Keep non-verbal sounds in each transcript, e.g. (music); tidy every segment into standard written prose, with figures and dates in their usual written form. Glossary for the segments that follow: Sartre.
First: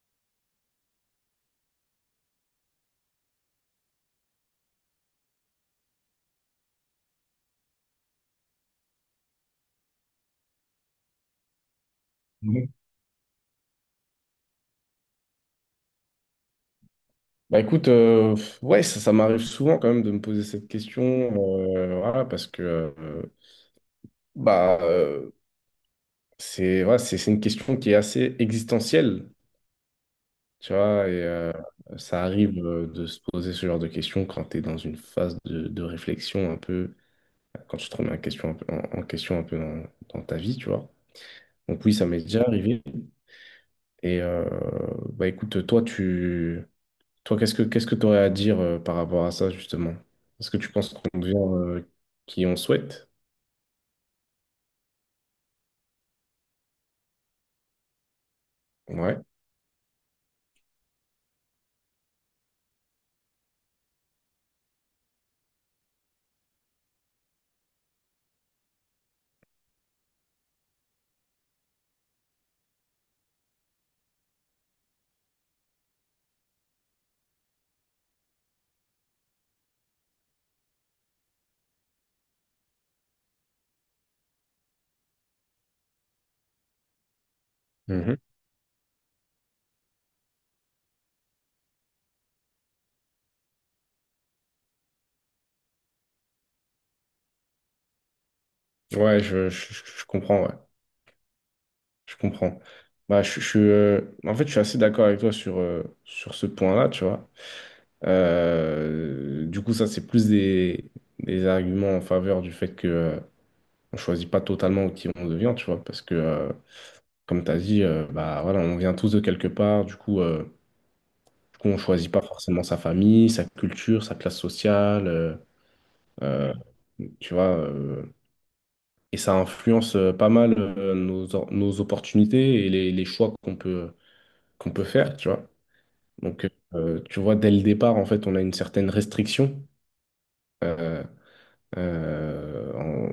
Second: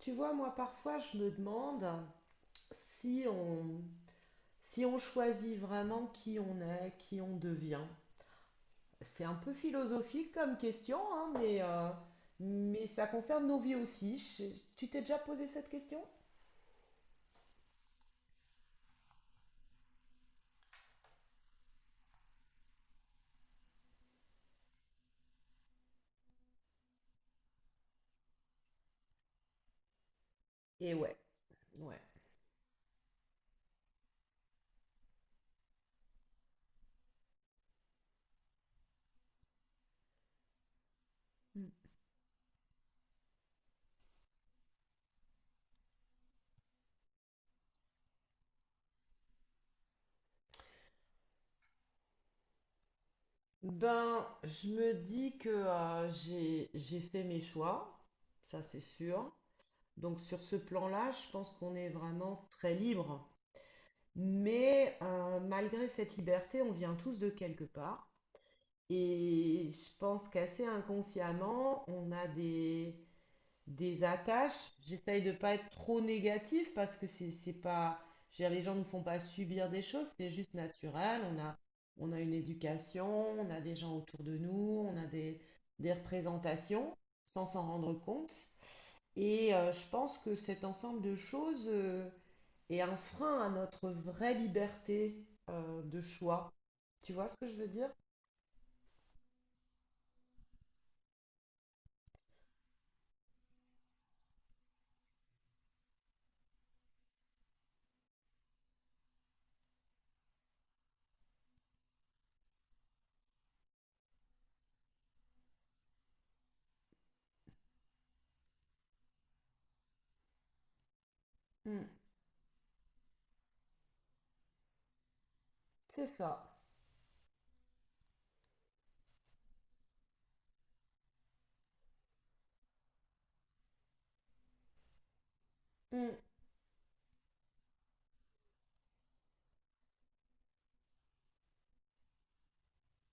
Tu vois, moi parfois je me demande si on, si on choisit vraiment qui on est, qui on devient. C'est un peu philosophique comme question, hein, Ouais. mais ça concerne nos vies aussi. Tu t'es déjà posé cette question? Bah écoute, ouais, ça m'arrive souvent quand même de me poser cette question, voilà, parce que bah euh, c'est voilà, c'est une question qui est assez existentielle. Tu Et vois, ouais, ouais. ça arrive de se poser ce genre de questions quand tu es dans une phase de réflexion un peu, quand tu te remets en question un peu, en question un peu dans, dans ta vie, tu vois. Donc oui, ça m'est déjà arrivé. Et euh, Bah écoute, toi, qu'est-ce que tu aurais à dire par rapport à ça, justement? Est-ce que tu penses qu'on devient qui on souhaite? Ben, je me dis que j'ai fait mes choix, ça c'est Ouais. sûr. Donc sur ce plan-là, je pense qu'on est vraiment très libre. Mais malgré cette liberté, on vient tous de quelque part. Et je pense qu'assez inconsciemment, des attaches. J'essaye de ne pas être trop négatif parce que c'est pas, je veux dire, les gens ne font pas subir des choses, c'est juste naturel. On a une éducation, on a des gens autour de nous, on a des représentations sans s'en rendre Mhm. compte. Et je pense que cet ensemble de choses est un frein à notre vraie liberté de choix. Tu vois ce que je veux dire? Ouais, je comprends, ouais. Je comprends. Bah, je suis, en fait, je suis assez d'accord avec toi sur, sur ce point-là, tu vois. Du coup, ça, c'est plus des arguments en faveur du fait que on choisit pas totalement qui on devient, tu vois, parce que, comme tu as dit, bah, voilà, on vient tous de quelque part, du coup, on Hmm, choisit pas forcément sa famille, sa culture, sa classe sociale, c'est ça. euh, tu vois, et ça influence pas mal nos, nos opportunités et les choix qu'on peut faire, tu vois. Mm, Donc, tu vois, dès le départ, en fait, on a une certaine restriction euh, en,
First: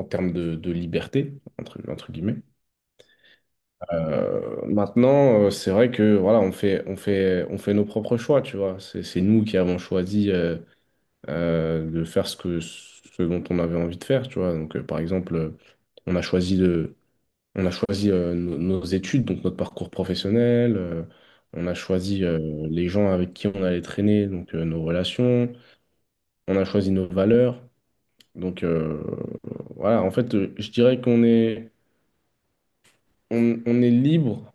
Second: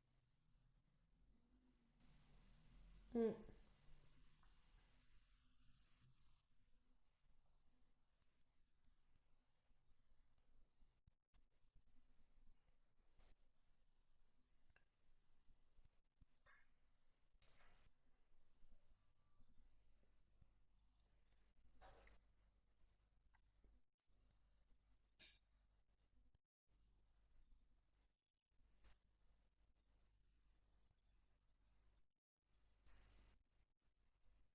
en termes de liberté, entre, entre guillemets. mm. Maintenant, c'est vrai que voilà, on fait nos propres choix, tu vois. C'est nous qui avons choisi de faire ce que, ce dont on avait envie de faire, tu vois. Donc, par exemple, on a choisi de, on a choisi nos, nos études, donc notre parcours professionnel. On a choisi les gens avec qui on allait traîner, donc nos relations. On a choisi nos valeurs. Donc euh, voilà, en fait, je dirais qu'on est, on est libre,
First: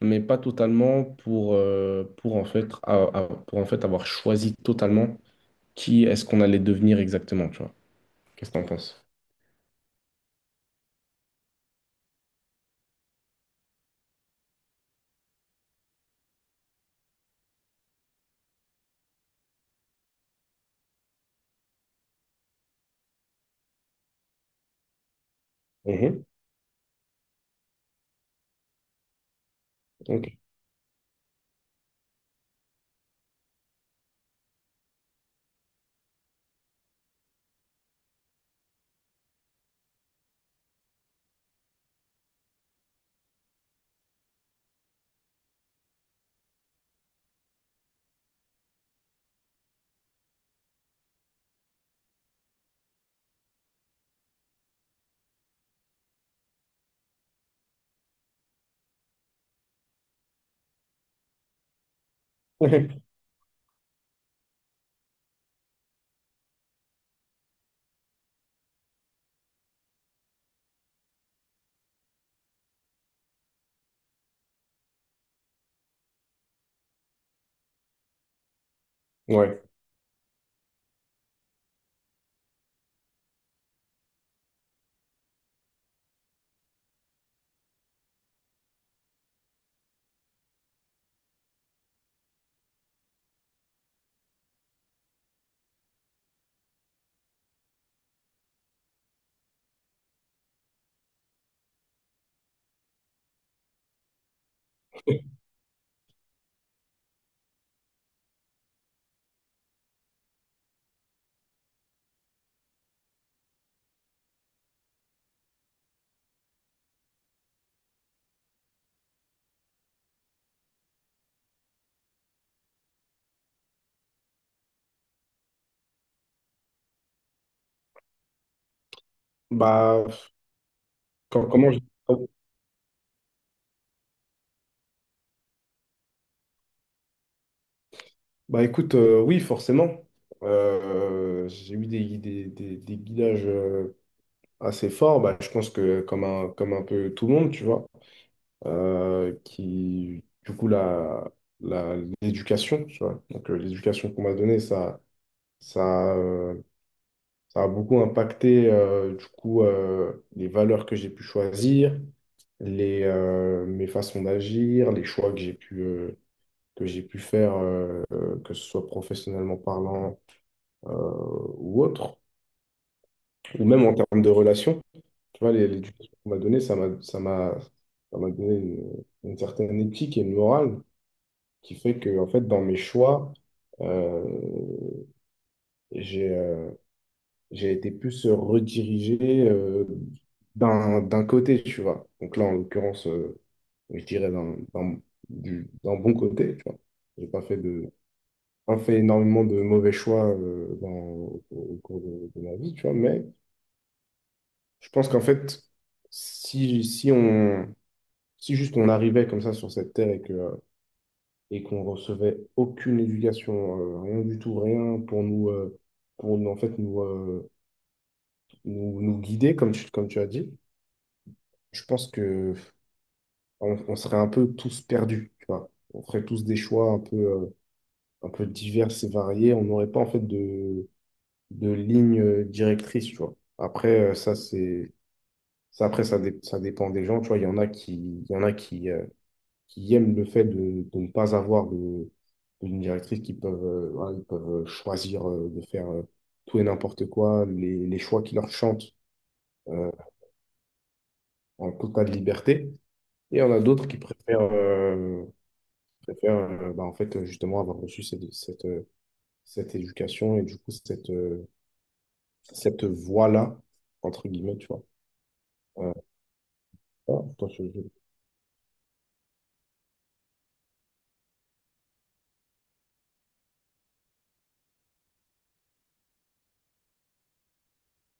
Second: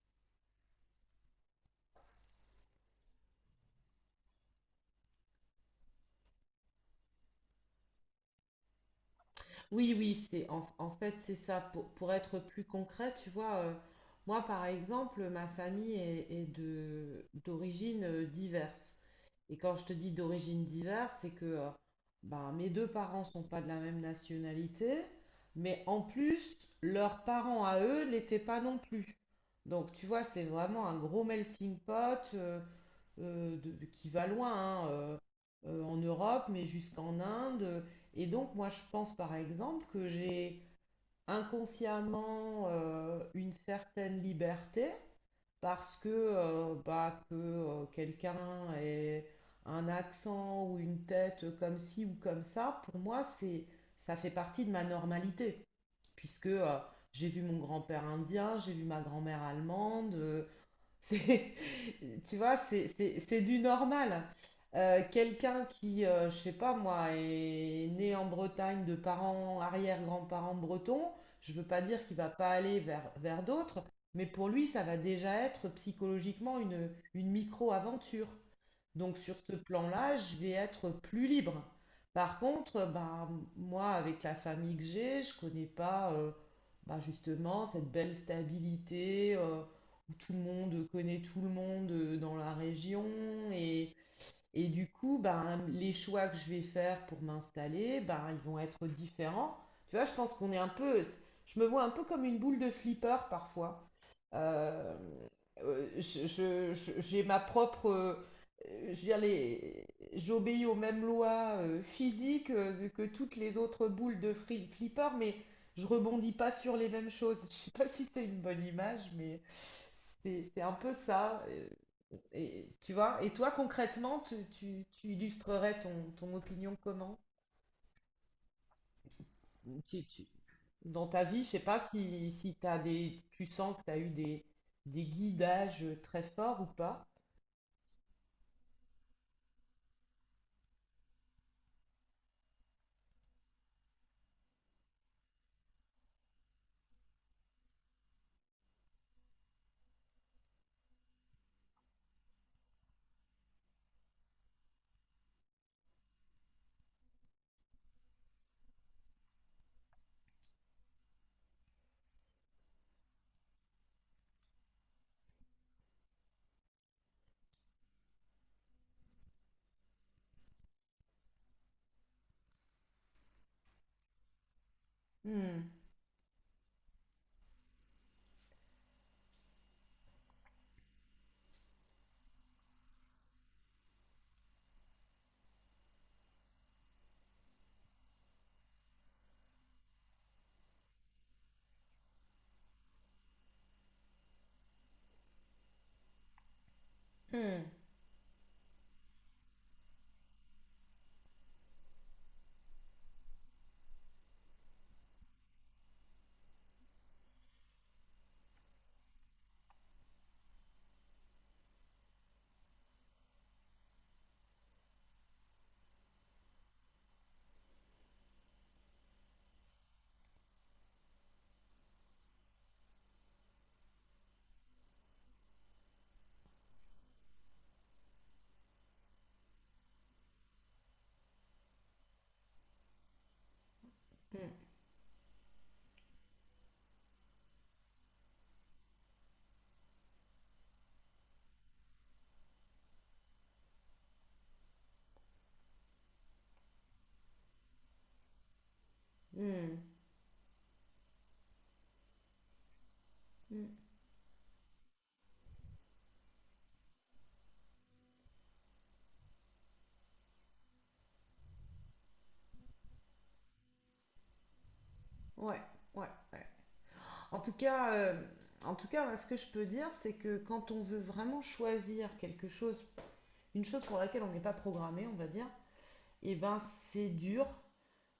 mais pas totalement pour, en fait, pour en fait avoir choisi totalement qui est-ce qu'on allait devenir exactement, tu vois. Qu'est-ce que t'en penses? Oui, oui, en fait c'est ça. Pour être plus concret, tu vois, moi par exemple, est de d'origine diverse. Et quand je te dis d'origine diverse, c'est que ben, mes deux parents sont pas de la même nationalité, mais en Mhm, plus leurs parents à eux l'étaient pas non plus. Donc tu vois, ok. c'est vraiment un gros melting pot. Qui va loin hein, en Europe, mais jusqu'en Inde. Et donc, moi, je pense par exemple que j'ai inconsciemment une certaine liberté parce que, bah, que quelqu'un ait un accent ou une tête comme ci ou comme ça, pour moi, ça fait partie de ma normalité, puisque j'ai vu mon grand-père indien, j'ai vu ma grand-mère allemande. C'est, (laughs) tu vois, (laughs) c'est du normal. Quelqu'un qui, je sais pas moi, est né en Bretagne de parents, arrière-grands-parents bretons, je veux pas dire qu'il va pas aller vers d'autres, mais pour lui, ça va déjà être psychologiquement une micro-aventure. Donc sur ce Ouais. plan-là, je vais être plus libre. Par contre, bah, moi, avec la famille que j'ai, je connais pas bah, justement cette belle stabilité où tout le monde connaît tout le monde dans la région. Et, et du coup, bah, les choix que je vais faire pour m'installer, bah, ils vont être différents. Tu vois, je me vois un peu comme une boule de flipper parfois. Euh, j'ai ma propre, je veux dire, j'obéis aux mêmes lois physiques que toutes les autres boules de flipper, mais je rebondis pas sur les mêmes choses. (laughs) Je sais pas si c'est une bonne image, mais c'est un peu ça. Et, tu vois, et toi concrètement, tu illustrerais ton, ton opinion comment? Tu, Bah, tu- Dans ta vie, Com- je sais comment pas je... oh, si t'as des, tu sens que tu as eu des guidages très forts ou pas. bah écoute, oui, forcément. J'ai eu des, des guidages assez forts. Bah, je pense que comme un peu tout le monde, tu vois. Qui, du coup, la, la- l'éducation, tu vois. Donc, l'éducation qu'on m'a donnée, ça, euh, ça a beaucoup impacté, du coup, les valeurs que j'ai pu choisir, les, mes façons d'agir, les choix que j'ai pu faire, que ce soit professionnellement parlant, euh, ou autre, ou même en termes de relations. Tu vois, Hmm, l'éducation qu'on m'a donnée, ça m'a donné une certaine éthique et une morale qui fait que, en fait, dans mes choix, euh, j'ai euh, j'ai été plus redirigé d'un côté, tu vois. Donc là, en l'occurrence, je dirais d'un bon côté, tu vois. J'ai pas fait hmm, de, pas fait énormément de mauvais choix dans, au, au cours de ma vie, tu vois. Mais je pense qu'en fait, si, si juste on arrivait comme ça sur cette terre et que et qu'on recevait aucune éducation, rien du tout, rien pour nous, pour nous, en fait, nous guider, comme tu as dit, je pense que on serait un peu tous perdus, tu vois. On ferait tous des choix un peu divers et variés. On n'aurait pas, en fait, de ligne directrice, tu vois. Après, ça, hmm, c'est, ça, après, ça, dé- ça dépend des gens, tu vois. Il y en a qui aiment le fait de ne pas avoir de ligne directrice, qui peuvent, voilà, ils peuvent choisir de faire tout et n'importe quoi, les choix qui leur chantent hmm, euh, en totale liberté. Et on a hmm. d'autres qui préfèrent, bah, en fait, justement, avoir reçu cette éducation et du coup, cette, cette voie-là, entre guillemets, tu vois. Ouais, Euh, ouais, ouais. ah, En attends, tout cas, euh, en tout cas, moi, ce que je peux dire, c'est que quand on veut vraiment choisir quelque chose, une chose pour laquelle on n'est pas programmé, on va dire, eh ben c'est dur.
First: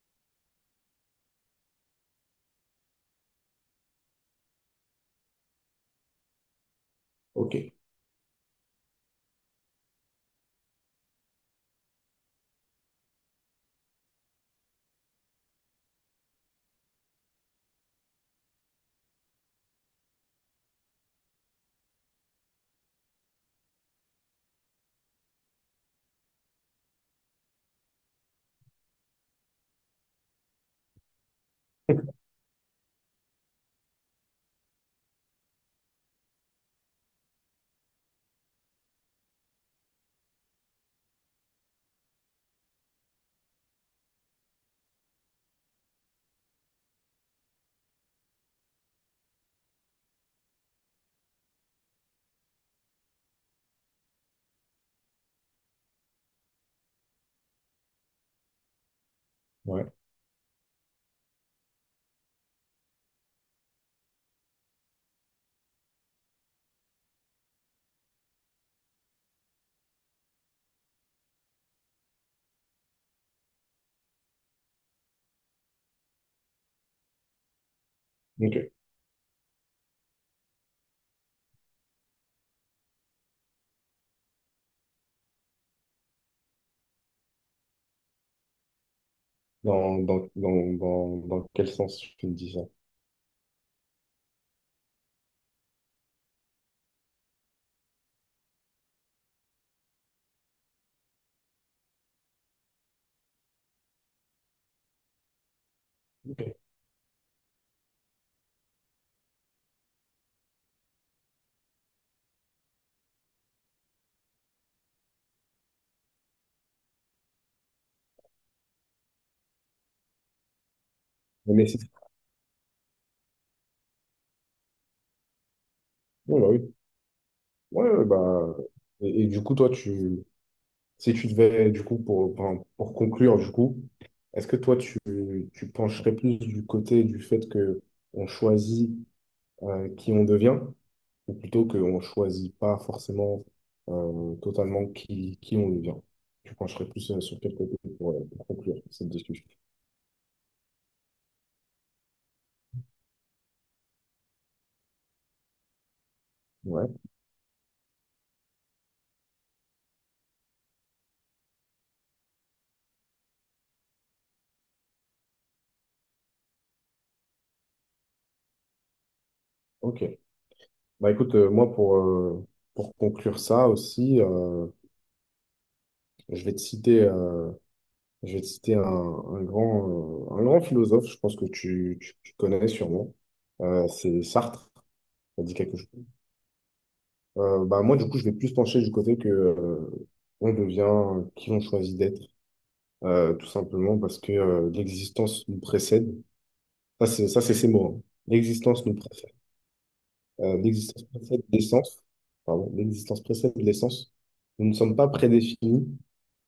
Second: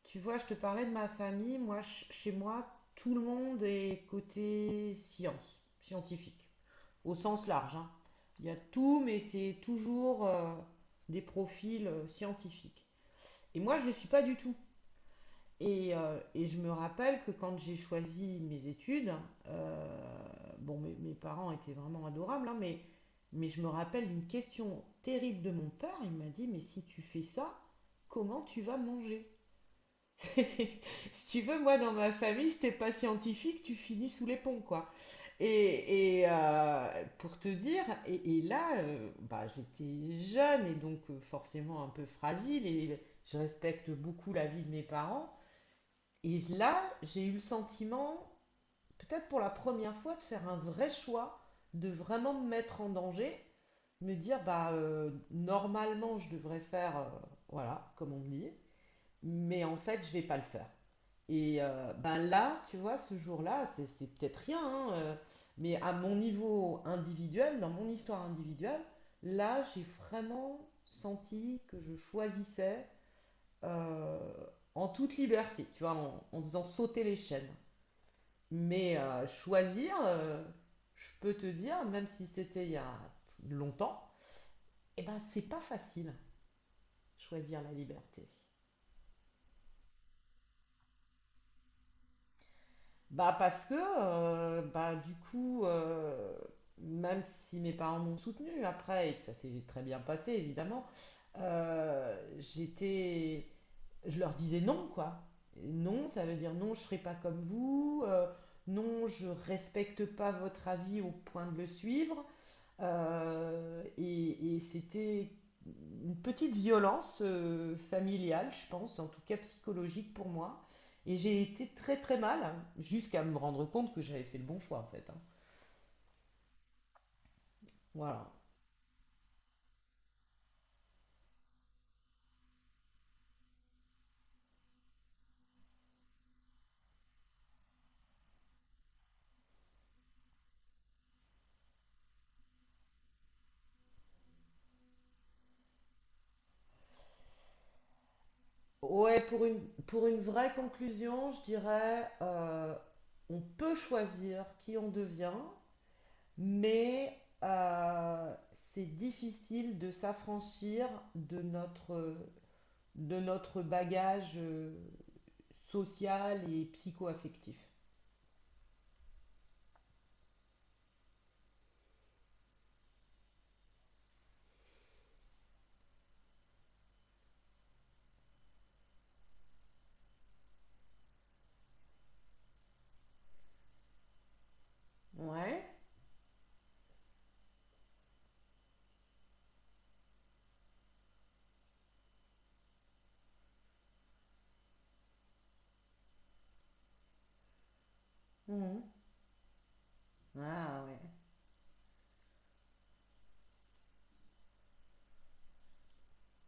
Tu vois, je te parlais de ma famille. Moi, chez moi, tout le monde est côté science, scientifique. Au sens ok. large. Hein. Il y a tout, mais c'est toujours des profils scientifiques. Et moi, je ne le suis pas du tout. Et je me rappelle que quand j'ai choisi mes études, euh, bon, mes parents étaient vraiment adorables, hein, mais je me rappelle une question terrible de mon père. Il m'a dit, mais si tu fais ça, comment tu vas manger (laughs) Si tu veux, moi, dans ma (laughs) famille, si t'es pas scientifique, tu finis sous les ponts, quoi. Pour te dire, et là, bah, j'étais jeune et donc forcément un peu fragile et je respecte beaucoup la vie de mes parents. Et là, j'ai eu le sentiment, peut-être pour la première fois, de faire un vrai choix, de vraiment me mettre en danger, me dire, bah, normalement, je devrais faire, voilà, comme on me dit, mais en Ouais, fait, je vais pas le faire. Et ben là, tu vois, ce jour-là, c'est peut-être rien, hein, mais à mon niveau individuel, dans mon histoire individuelle, là, j'ai vraiment senti que je choisissais euh, en toute liberté, tu vois, en faisant sauter les chaînes. ok. Mais choisir, je peux te dire, même si c'était il y a longtemps, eh ben c'est pas facile, choisir la liberté. Dans quel sens tu me dis ça? Bah parce que bah du coup même si mes parents m'ont soutenue après et que ça s'est très bien passé évidemment j'étais je leur disais non quoi, non ça veut Ok. dire non, je serai pas comme vous non je respecte pas votre avis au point de le suivre et c'était une petite violence familiale, je pense, en tout cas psychologique pour moi. Et j'ai Mais été c'est... très très mal, hein, jusqu'à me rendre compte que j'avais fait le bon choix en fait. Hein. Oui, bah oui. Ouais, ouais, Voilà. bah, et du coup, si tu devais, du coup, pour, enfin, pour conclure, du coup, est-ce que toi, tu pencherais plus du côté du fait que on choisit qui on devient, ou plutôt qu'on choisit pas forcément totalement qui on devient? Tu pencherais plus sur quel côté pour conclure cette Ouais, discussion? Pour une vraie conclusion, je dirais, on peut choisir qui on devient, Ouais, mais c'est difficile de s'affranchir de notre, de notre bagage. Social et psycho-affectif. ok. Bah écoute, moi, pour conclure ça aussi, je vais te citer. Je vais te citer un grand philosophe, je pense que tu, tu connais sûrement. C'est Sartre, ça dit Ouais. quelque chose. Bah, moi, du coup, je vais plus pencher du côté que on devient qui on choisit d'être, tout simplement parce que l'existence nous précède. Ça, c'est ces mots, hein. Mhm. L'existence nous précède. Ah ouais. L'existence précède l'essence. Pardon, l'existence précède l'essence. Nous ne sommes pas prédéfinis,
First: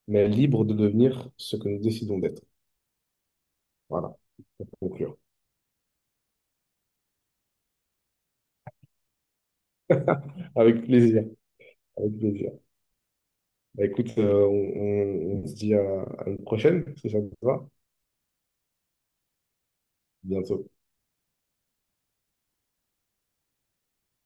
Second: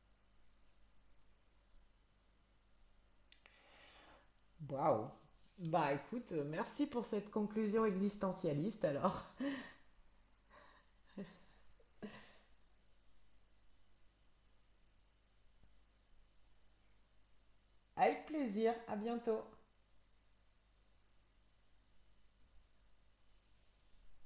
mais libres de devenir ce que nous décidons d'être. Voilà, pour Waouh. conclure. Bah écoute, merci pour cette conclusion existentialiste alors. Avec plaisir. Avec plaisir. Bah, écoute, on, on se dit à une prochaine, si ça te va. Avec plaisir, à bientôt. Bientôt.